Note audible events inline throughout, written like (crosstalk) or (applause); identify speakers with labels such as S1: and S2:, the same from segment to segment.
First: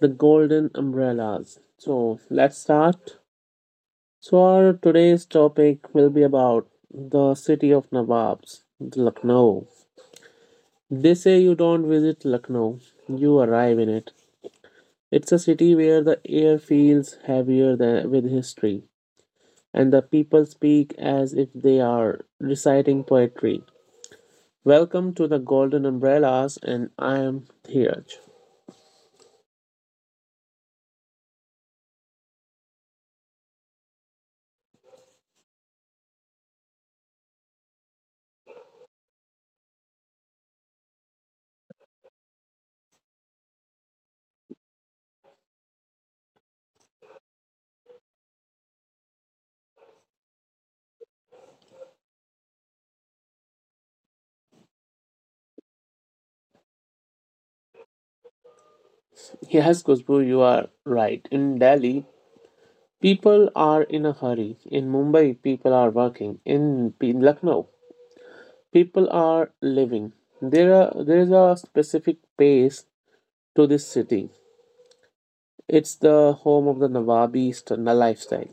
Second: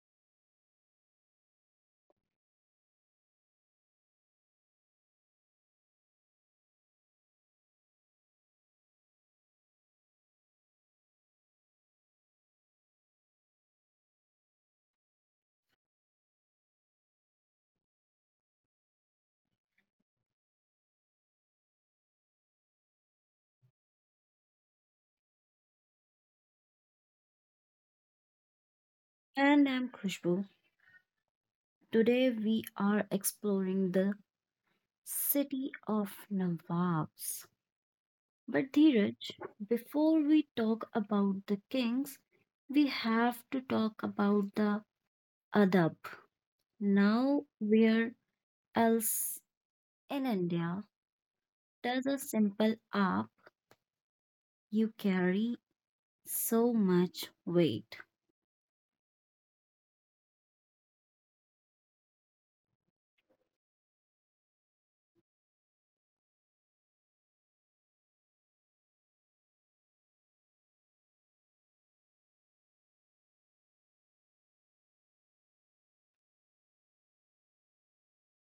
S1: The Golden Umbrellas. So, let's start. So, our today's topic will be about the city of Nawabs, Lucknow. They say you don't visit Lucknow, you arrive in it. It's a city where the air feels heavier than with history, and the people speak as if they are reciting poetry. Welcome to the Golden Umbrellas, and I am Dheeraj.
S2: And I'm Khushbu. Today we are exploring the city of Nawabs. But Dheeraj, before we talk about the kings, we have to talk about the adab. Now, where else in India does a simple app you carry so much weight?
S1: Yes, Khushbu, you are right. In Delhi, people are in a hurry. In Mumbai, people are working. In Lucknow, people are living. There is a specific pace to this city. It's the home of the lifestyle,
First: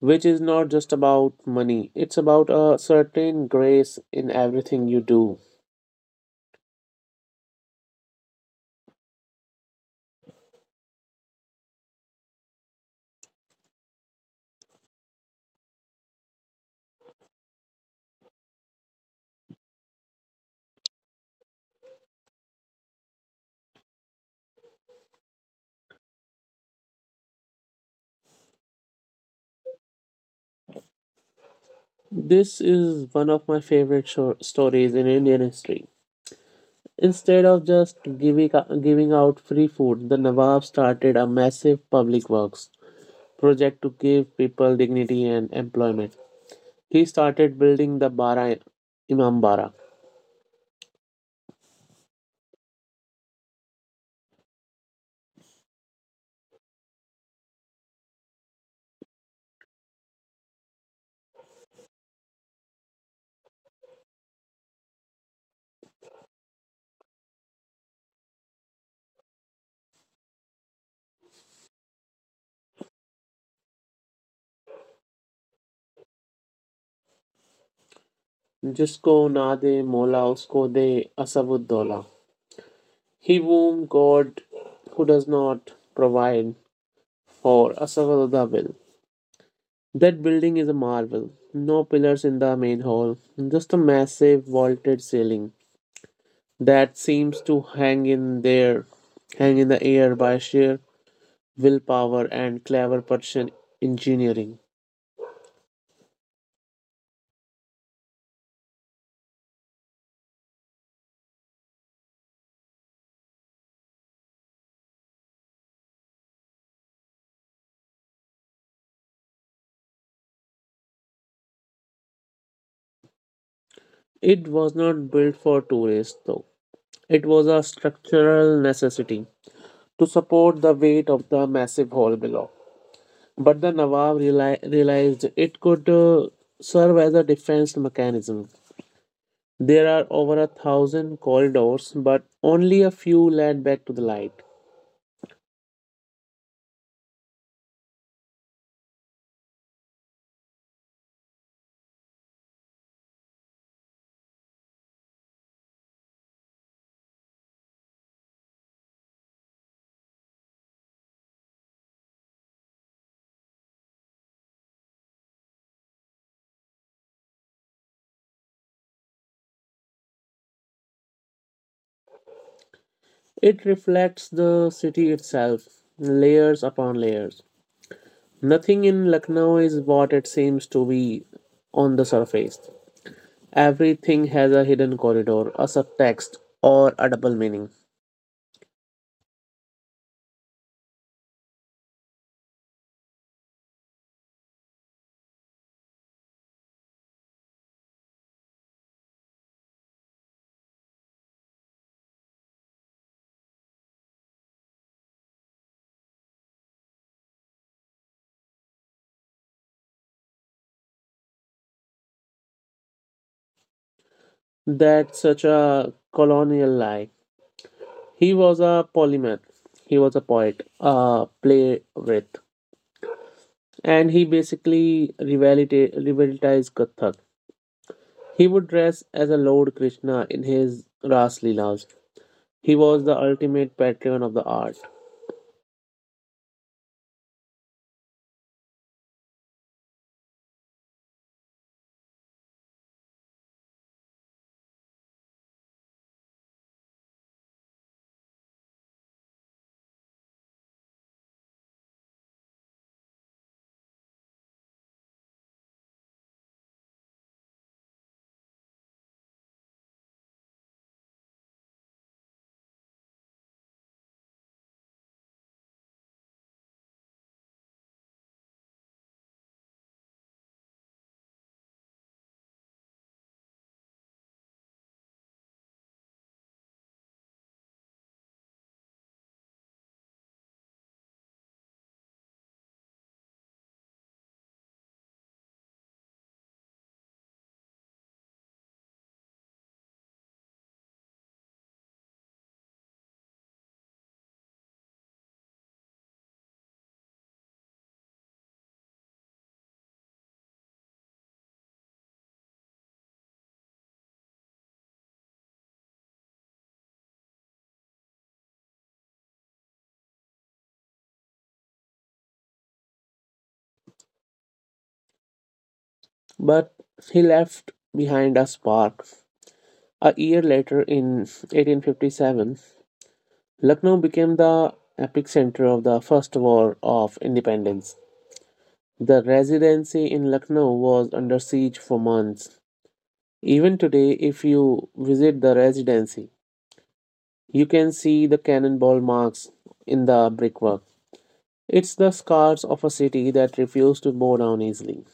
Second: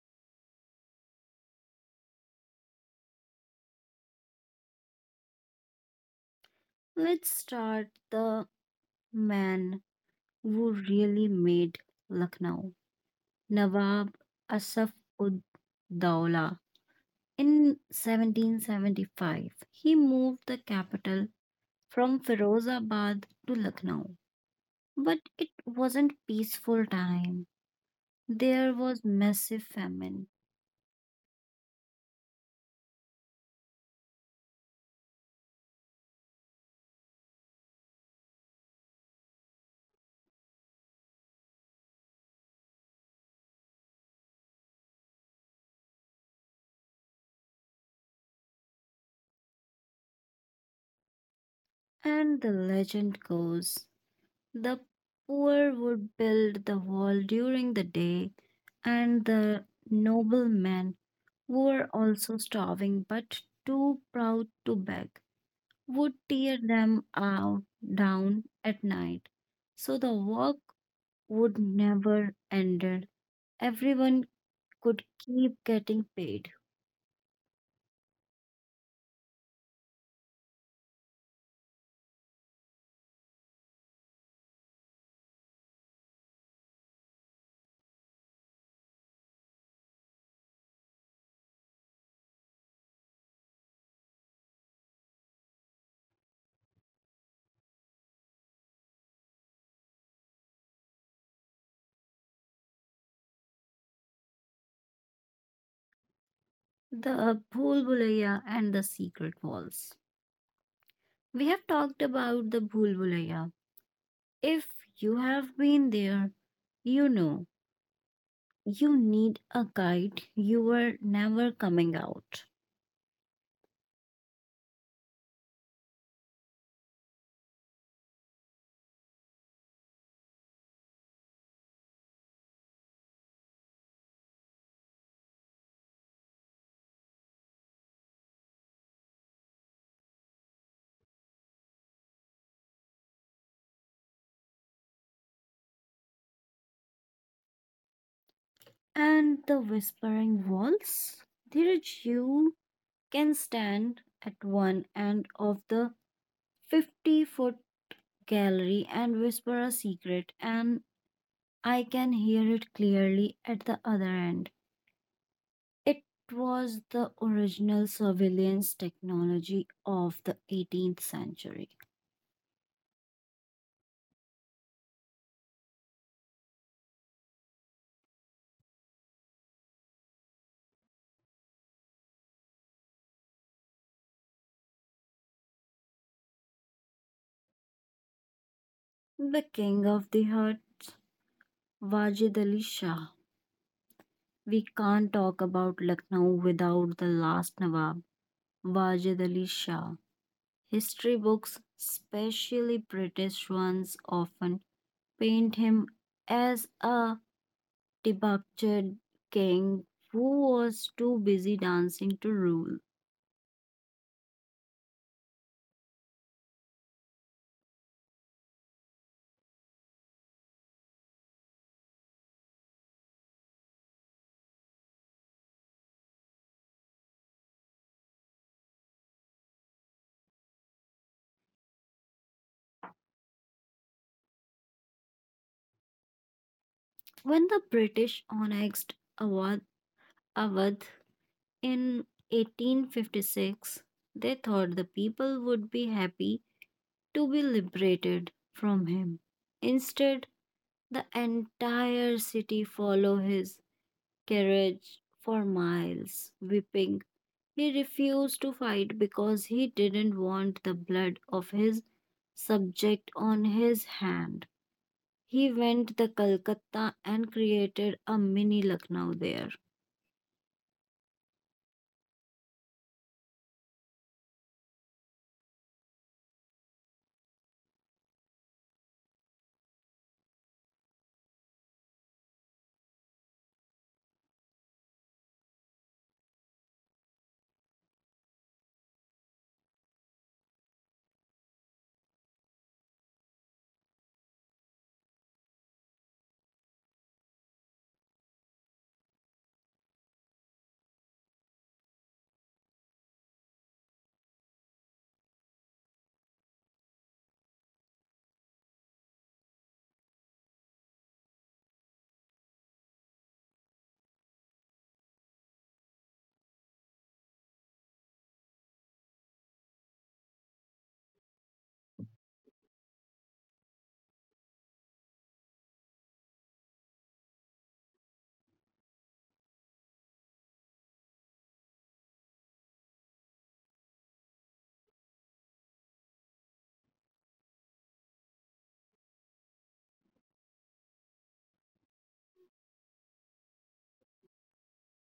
S1: which is not just about money. It's about a certain grace in everything you do.
S2: Let's start the man who really made Lucknow. Nawab Asaf ud Dowla. In 1775, he moved the capital from Firozabad to Lucknow. But it wasn't peaceful time. There was massive famine.
S1: This is one of my favorite shor stories in Indian history. Instead of giving out free food, the Nawab started a massive public works project to give people dignity and employment. He started building the Bara Imam Bara,
S2: And the legend goes the poor would build the wall during the day, and the noblemen were also starving but too proud to beg. Would tear them out down at night. So the work would never ended. Everyone could keep getting paid.
S1: Jisko na de Mola usko de Asabuddollah. He whom God who does not provide for Asabuddollah will. That building is a marvel. No pillars in the main hall, just a massive vaulted ceiling that seems to hang in there, hang in the air by sheer willpower and clever Persian engineering.
S2: The Bhulbulaya and the secret walls. We have talked about the Bhulbulaya. If you have been there, you know you need a guide. You were never coming out.
S1: It was not built for tourists, though. It was a structural necessity to support the weight of the massive hall below. But the Nawab realized it could serve as a defense mechanism. There are over a thousand corridors, but only a few led back to the light.
S2: And the whispering walls. There you can stand at one end of the 50-foot foot gallery and whisper a secret, and I can hear it clearly at the other end. It was the original surveillance technology of the 18th century.
S1: It reflects the city itself, layers upon layers. Nothing in Lucknow is what it seems to be on the surface. Everything has a hidden corridor, a subtext, or a double meaning.
S2: The king of the huts, Wajid Ali Shah. We can't talk about Lucknow without the last Nawab, Wajid Ali Shah. History books, especially British ones, often paint him as a debuted king who was too busy dancing to rule.
S1: That's such a colonial lie. He was a polymath, he was a poet, a playwright, and he basically revitalized Kathak. He would dress as a Lord Krishna in his Ras Leelas. He was the ultimate patron of the art.
S2: When the British annexed Awadh, Awadh in 1856, they thought the people would be happy to be liberated from him. Instead, the entire city followed his carriage for miles, weeping. He refused to fight because he didn't want the blood of his subject on his hand. He went to Calcutta and created a mini Lucknow there.
S1: But he left behind a spark. A year later, in 1857, Lucknow became the epicenter of the First War of Independence. The residency in Lucknow was under siege for months. Even today, if you visit the residency, you can see the cannonball marks in the brickwork. It's the scars of a city that refused to bow down easily.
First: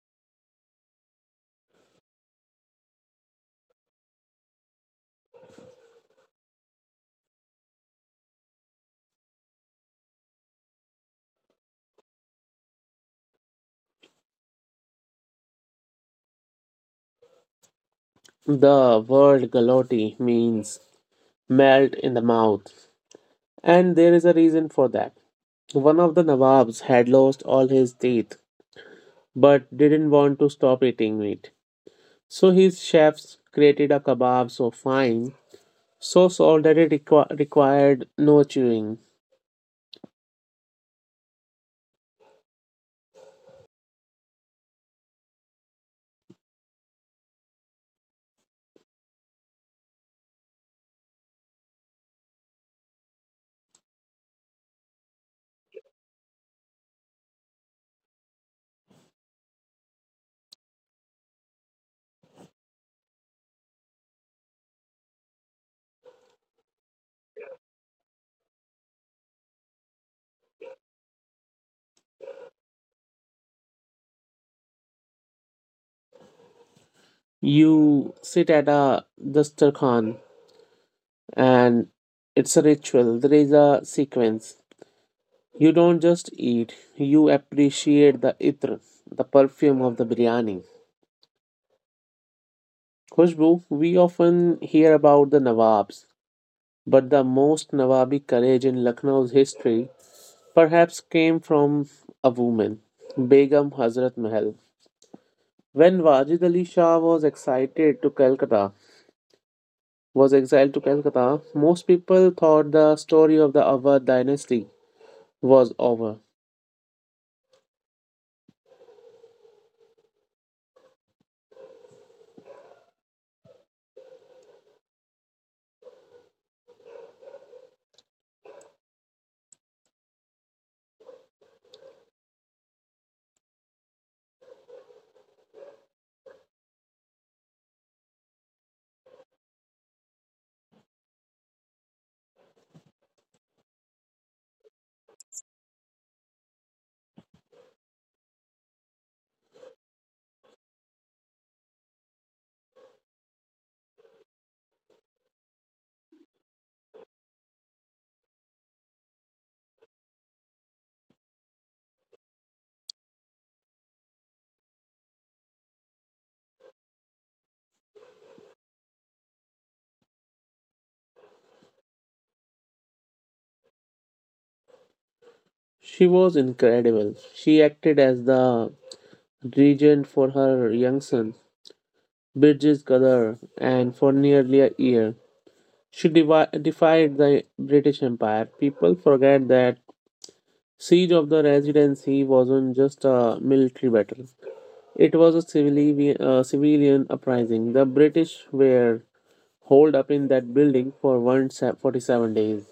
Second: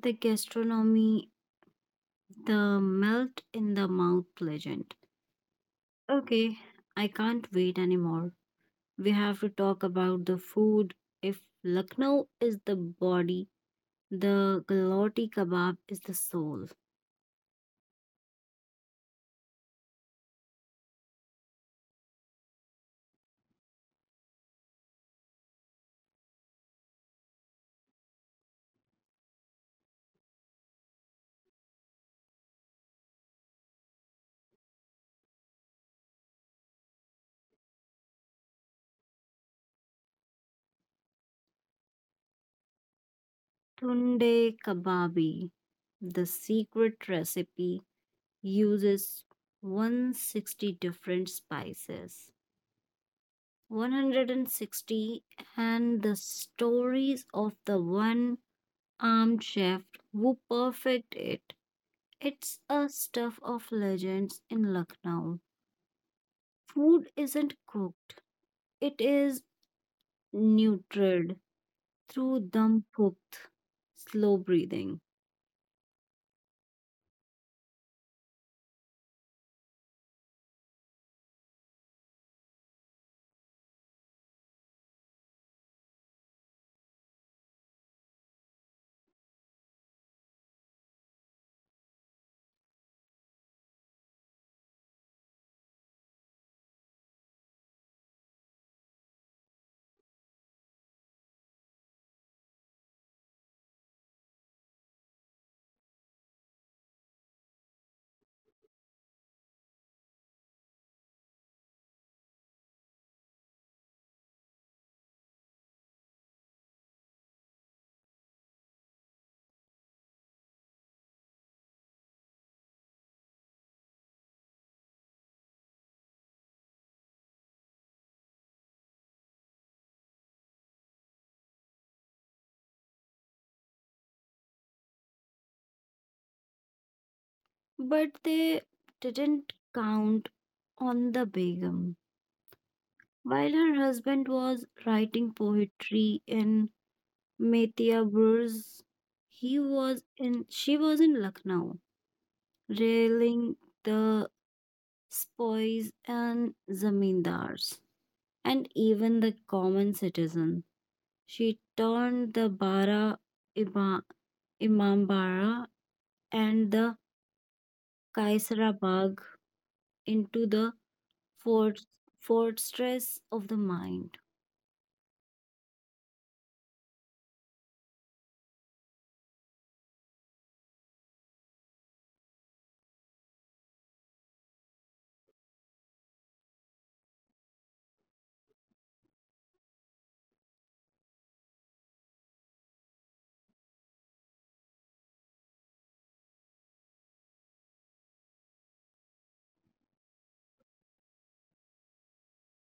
S2: The gastronomy, the melt in the mouth legend. Okay, I can't wait anymore. We have to talk about the food. If Lucknow is the body, the Galati kebab is the soul.
S1: The word galotti means melt in the mouth, and there is a reason for that. One of the Nawabs had lost all his teeth but didn't want to stop eating meat. So his chefs created a kebab so fine, so salt that it required no chewing.
S2: Tunde Kababi, the secret recipe, uses 160 different spices. 160 and the stories of the one armed chef who perfect it. It's a stuff of legends in Lucknow. Food isn't cooked, it is nurtured through dum cooked, slow breathing.
S1: You sit at a dastarkhan and it's a ritual, there is a sequence. You don't just eat, you appreciate the itr, the perfume of the biryani. Khushbu, we often hear about the Nawabs, but the most Nawabi courage in Lucknow's history perhaps came from a woman, Begum Hazrat Mahal. When Wajid Ali Shah was excited to Calcutta, was exiled to Calcutta, most people thought the story of the Awadh dynasty was over.
S2: But they didn't count on the Begum. While her husband was writing poetry in Metia Burj, he was in she was in Lucknow, railing the spoils and zamindars, and even the common citizen. She turned the Ima, Imambara and the Kaisera Bagh into the fort- fortress of the mind.
S1: She was incredible. She acted as the regent for her young son, Birjiz Qadar, and for nearly a year. She defied the British Empire. People forget that siege of the Residency wasn't just a military battle; it was a civilian uprising. The British were holed up in that building for 47 days.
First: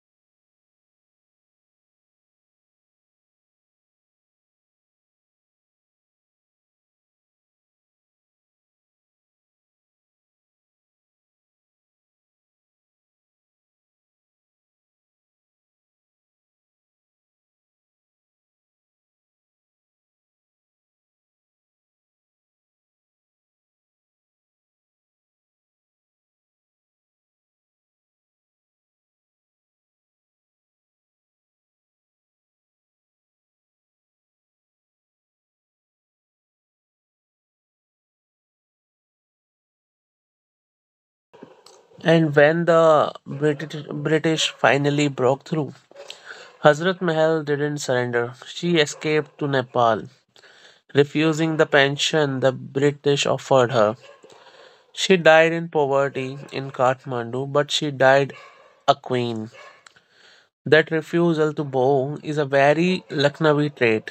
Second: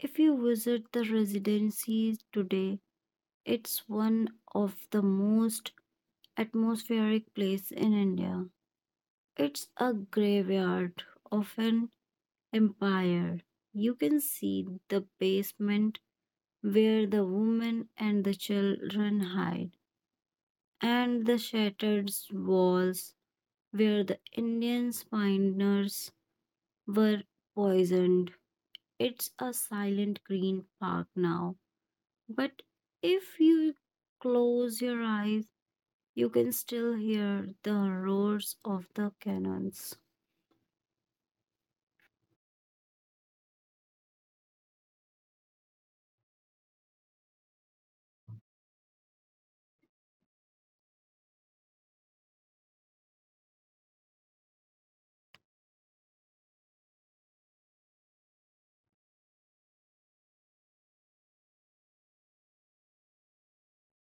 S2: If you visit the residency today, it's one of the most atmospheric place in India. It's a graveyard of an empire. You can see the basement where the women and the children hide, and the shattered walls where the Indian miners were poisoned. It's a silent green park now, but if you close your eyes, you can still hear the roars of the cannons.
S1: And when the British finally broke through, Hazrat Mahal didn't surrender. She escaped to Nepal, refusing the pension the British offered her. She died in poverty in Kathmandu, but she died a queen. That refusal to bow is a very Lucknowi trait.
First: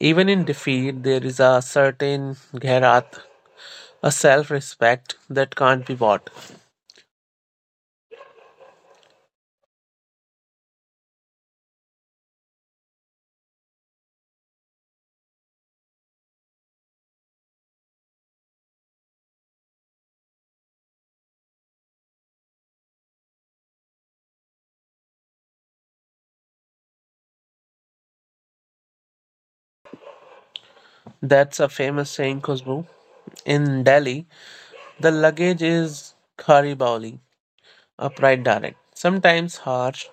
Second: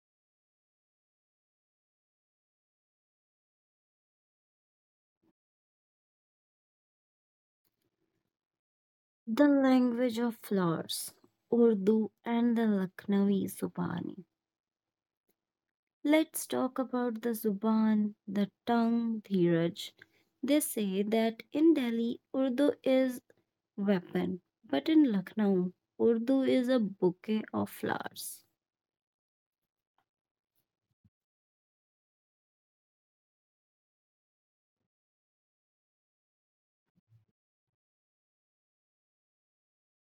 S1: Even in defeat, there is a certain gherat, a self respect that can't be bought.
S2: The language of flowers, Urdu and the Lucknowi Zubani. Let's talk about the Zuban, the tongue, Dheeraj. They say that in Delhi, Urdu is weapon, but in Lucknow, Urdu is a bouquet of flowers.
S1: That's a famous saying, Khusbu. In Delhi, the luggage is khari bauli, upright direct, sometimes harsh,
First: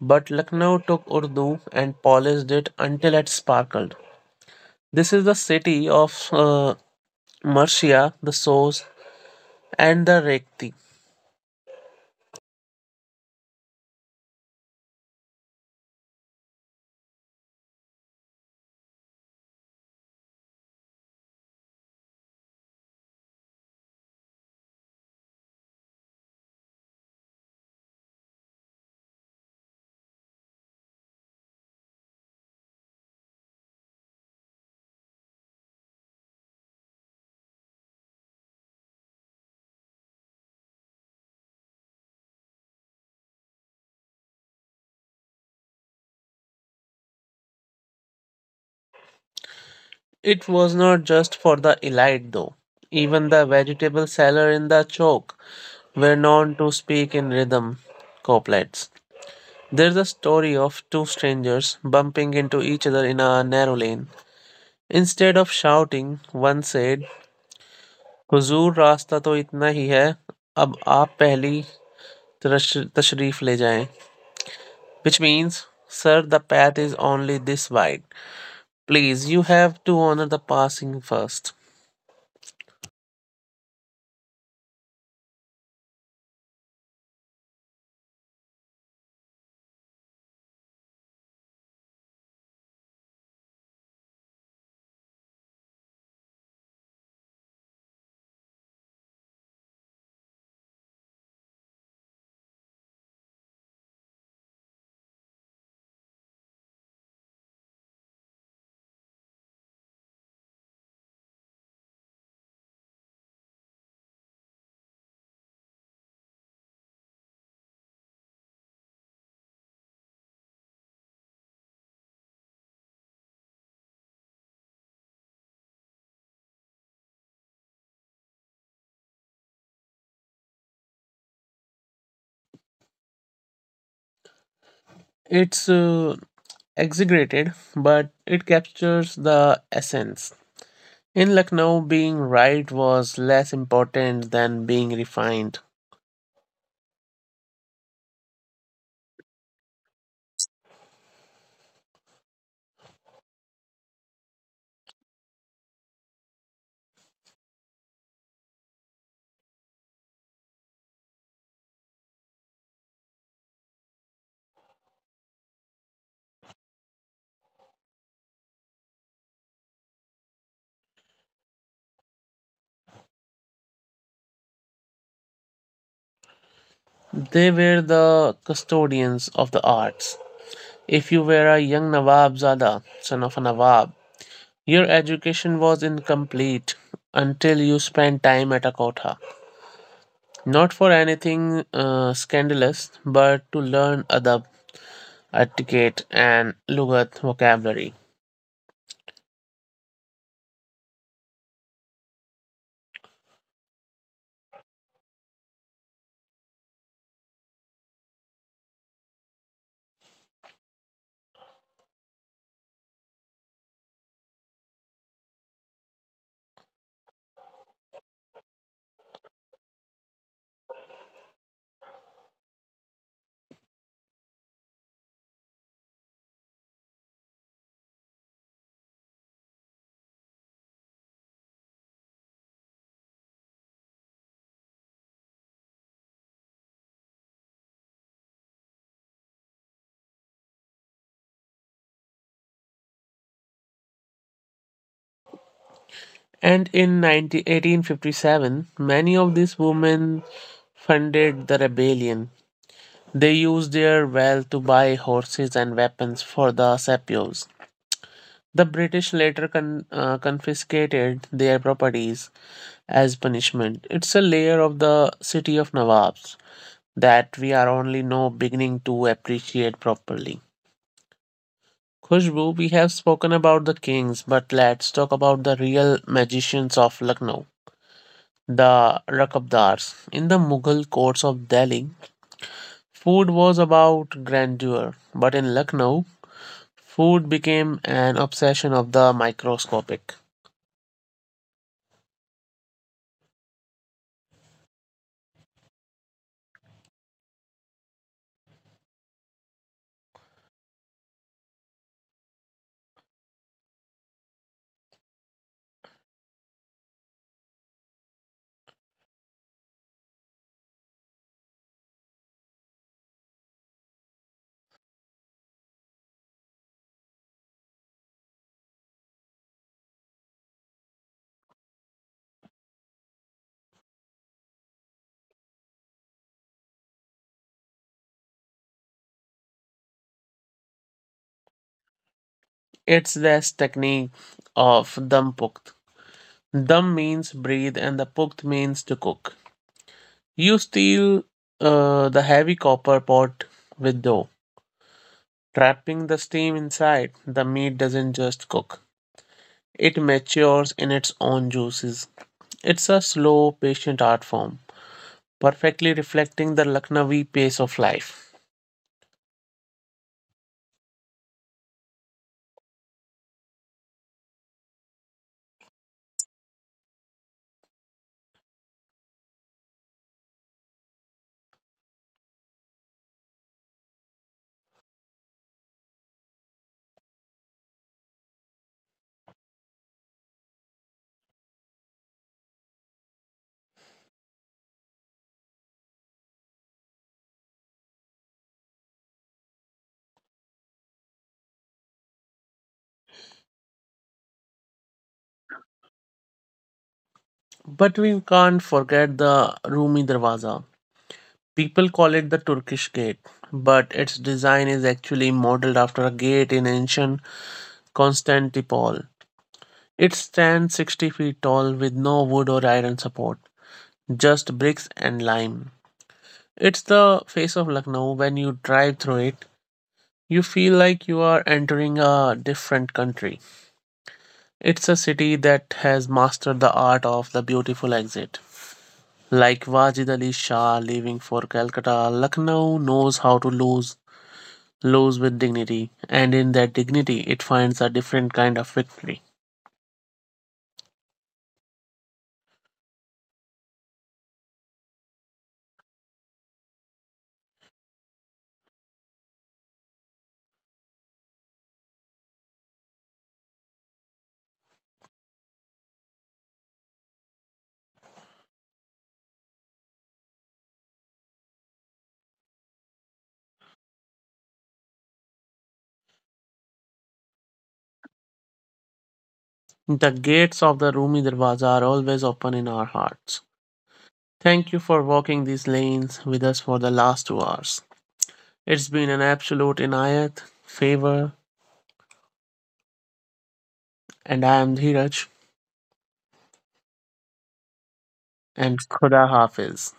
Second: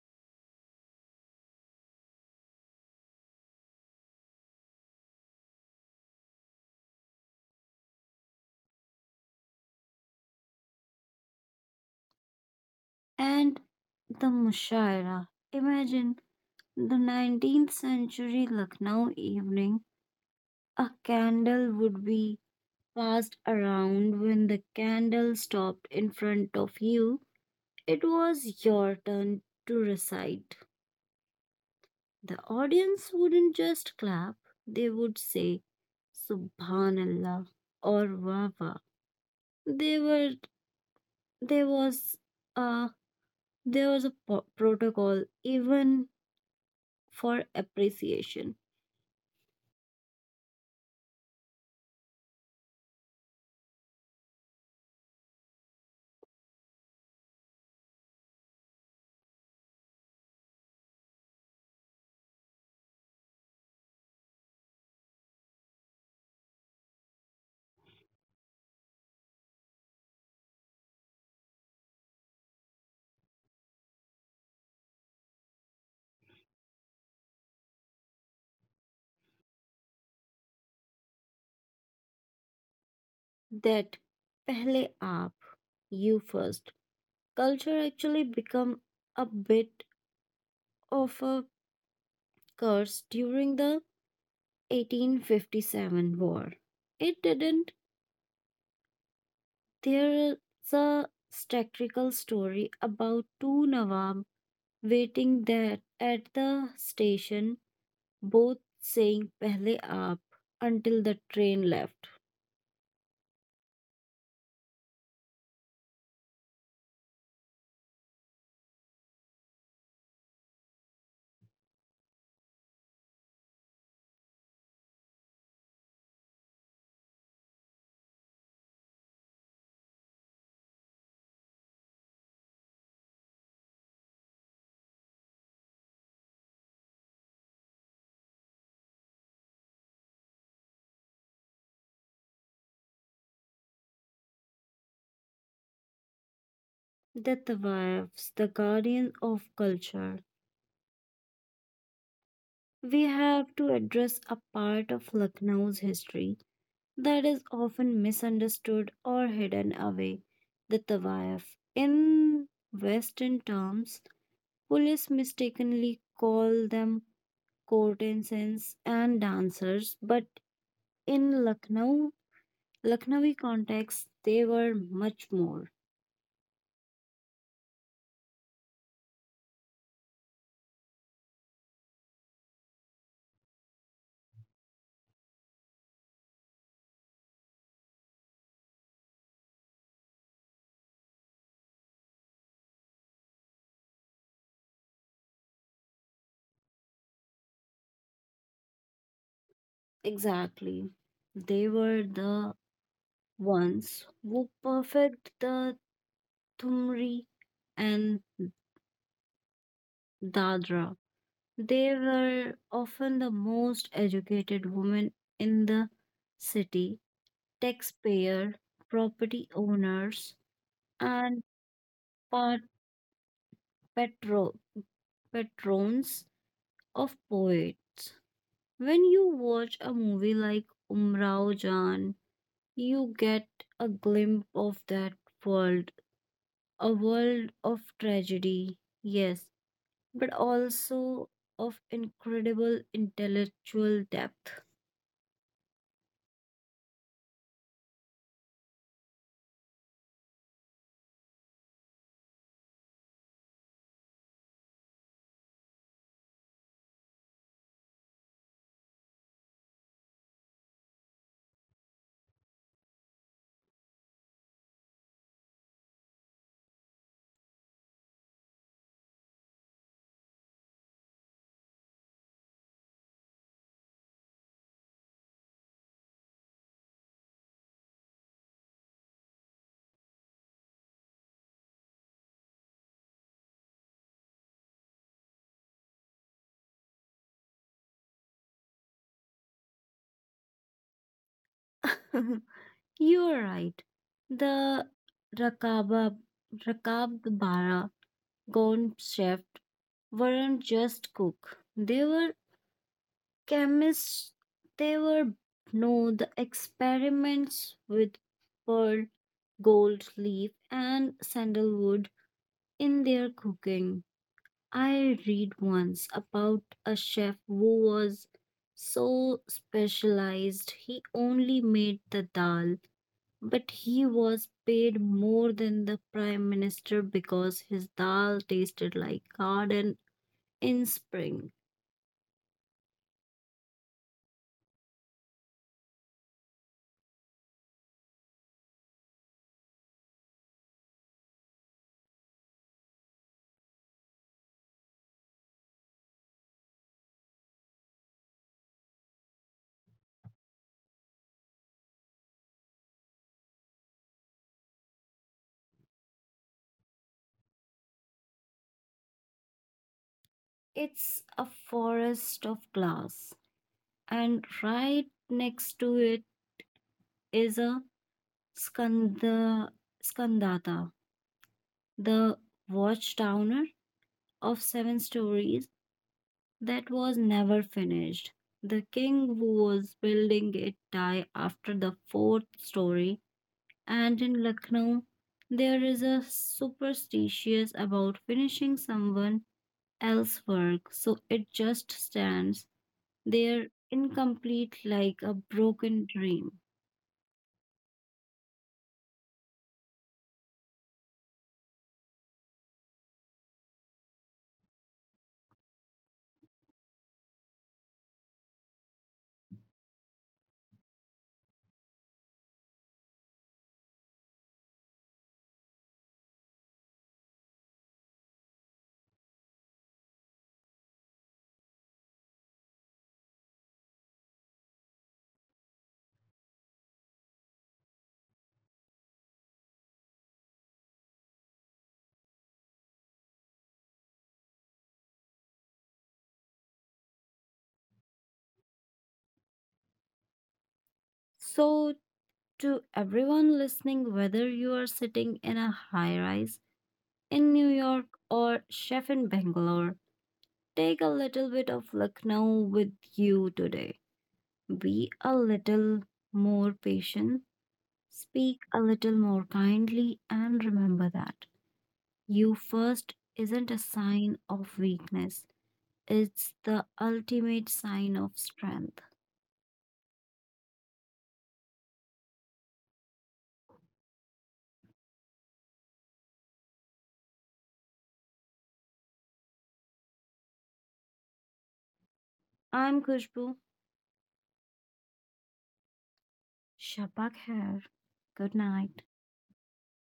S1: but Lucknow took Urdu and polished it until it sparkled. This is the city of Mercia, the Source, and the Rekti.
S2: And the Mushaira. Imagine the 19th century Lucknow evening. A candle would be passed around when the candle stopped in front of you. It was your turn to recite. The audience wouldn't just clap, they would say, Subhanallah or Wawa. They were, there was a, there was a protocol even for appreciation.
S1: It was not just for the elite, though. Even the vegetable seller in the choke were known to speak in rhythm couplets. There's a story of two strangers bumping into each other in a narrow lane. Instead of shouting, one said, हुजूर रास्ता तो इतना ही है अब आप पहली तशरीफ ले जाएं, which means, sir, the path is only this wide. Please, you have to honor the passing first.
S2: That pehle aap, you first culture actually become a bit of a curse during the 1857 war. It didn't. There is a satirical story about two Nawab waiting there at the station, both saying pehle aap until the train left.
S1: It's exaggerated, but it captures the essence. In Lucknow, being right was less important than being refined.
S2: The Tawabs, the guardian of culture, we have to address a part of Lucknow's history that is often misunderstood or hidden away the Tawaf. In Western terms, police mistakenly call them courtesans and dancers, but in Lucknow, Lucknowi context, they were much more.
S1: They were the custodians of the arts. If you were a young Nawabzada, son of a Nawab, your education was incomplete until you spent time at a kotha. Not for anything scandalous, but to learn adab, etiquette, and Lughat vocabulary.
S2: Exactly. They were the ones who perfect the Thumri and Dadra. They were often the most educated women in the city, taxpayer, property owners, and part patro- patrons of poets. When you watch a movie like Umrao Jan, you get a glimpse of that world, a world of tragedy, yes, but also of incredible intellectual depth.
S1: And in 1857, many of these women funded the rebellion. They used their wealth to buy horses and weapons for the Sepios. The British later confiscated their properties as punishment. It's a layer of the city of Nawabs that we are only now beginning to appreciate properly. Khushbu, we have spoken about the kings, but let's talk about the real magicians of Lucknow, the Rakabdars. In the Mughal courts of Delhi, food was about grandeur, but in Lucknow, food became an obsession of the microscopic.
S2: (laughs) You are right. The Rakaba, Rakabara Gone Chef weren't just cook. They were chemists. They were no the experiments with pearl, gold leaf, and sandalwood in their cooking. I read once about a chef who was so specialized he only made the dal but he was paid more than the prime minister because his dal tasted like garden in spring.
S1: It's this technique of dum pukt. Dum means breathe, and the pukt means to cook. You steal the heavy copper pot with dough trapping the steam inside. The meat doesn't just cook, it matures in its own juices. It's a slow, patient art form, perfectly reflecting the Lucknowi pace of life.
S2: It's a forest of glass, and right next to it is a skanda, skandata, the watchtower of 7 stories that was never finished. The king who was building it died after the fourth story and in Lucknow, there is a superstitious about finishing someone else's work, so it just stands there incomplete like a broken dream.
S1: But we can't forget the Rumi Darwaza. People call it the Turkish gate, but its design is actually modeled after a gate in ancient Constantinople. It stands 60 feet tall with no wood or iron support, just bricks and lime. It's the face of Lucknow. When you drive through it, you feel like you are entering a different country. It's a city that has mastered the art of the beautiful exit. Like Wajid Ali Shah leaving for Calcutta, Lucknow knows how to lose with dignity, and in that dignity, it finds a different kind of victory.
S2: So, to everyone listening, whether you are sitting in a high rise in New York or chef in Bangalore, take a little bit of Lucknow with you today. Be a little more patient. Speak a little more kindly and remember that you first isn't a sign of weakness, it's the ultimate sign of strength.
S1: The gates of the Rumi Darwaza are always open in our hearts. Thank you for walking these lanes with us for the last 2 hours. It's been an absolute inayat, favor,
S2: I'm Kushbu.
S1: and I am Dheeraj,
S2: Shapak Hair. Good
S1: and
S2: night.
S1: Khuda Hafiz.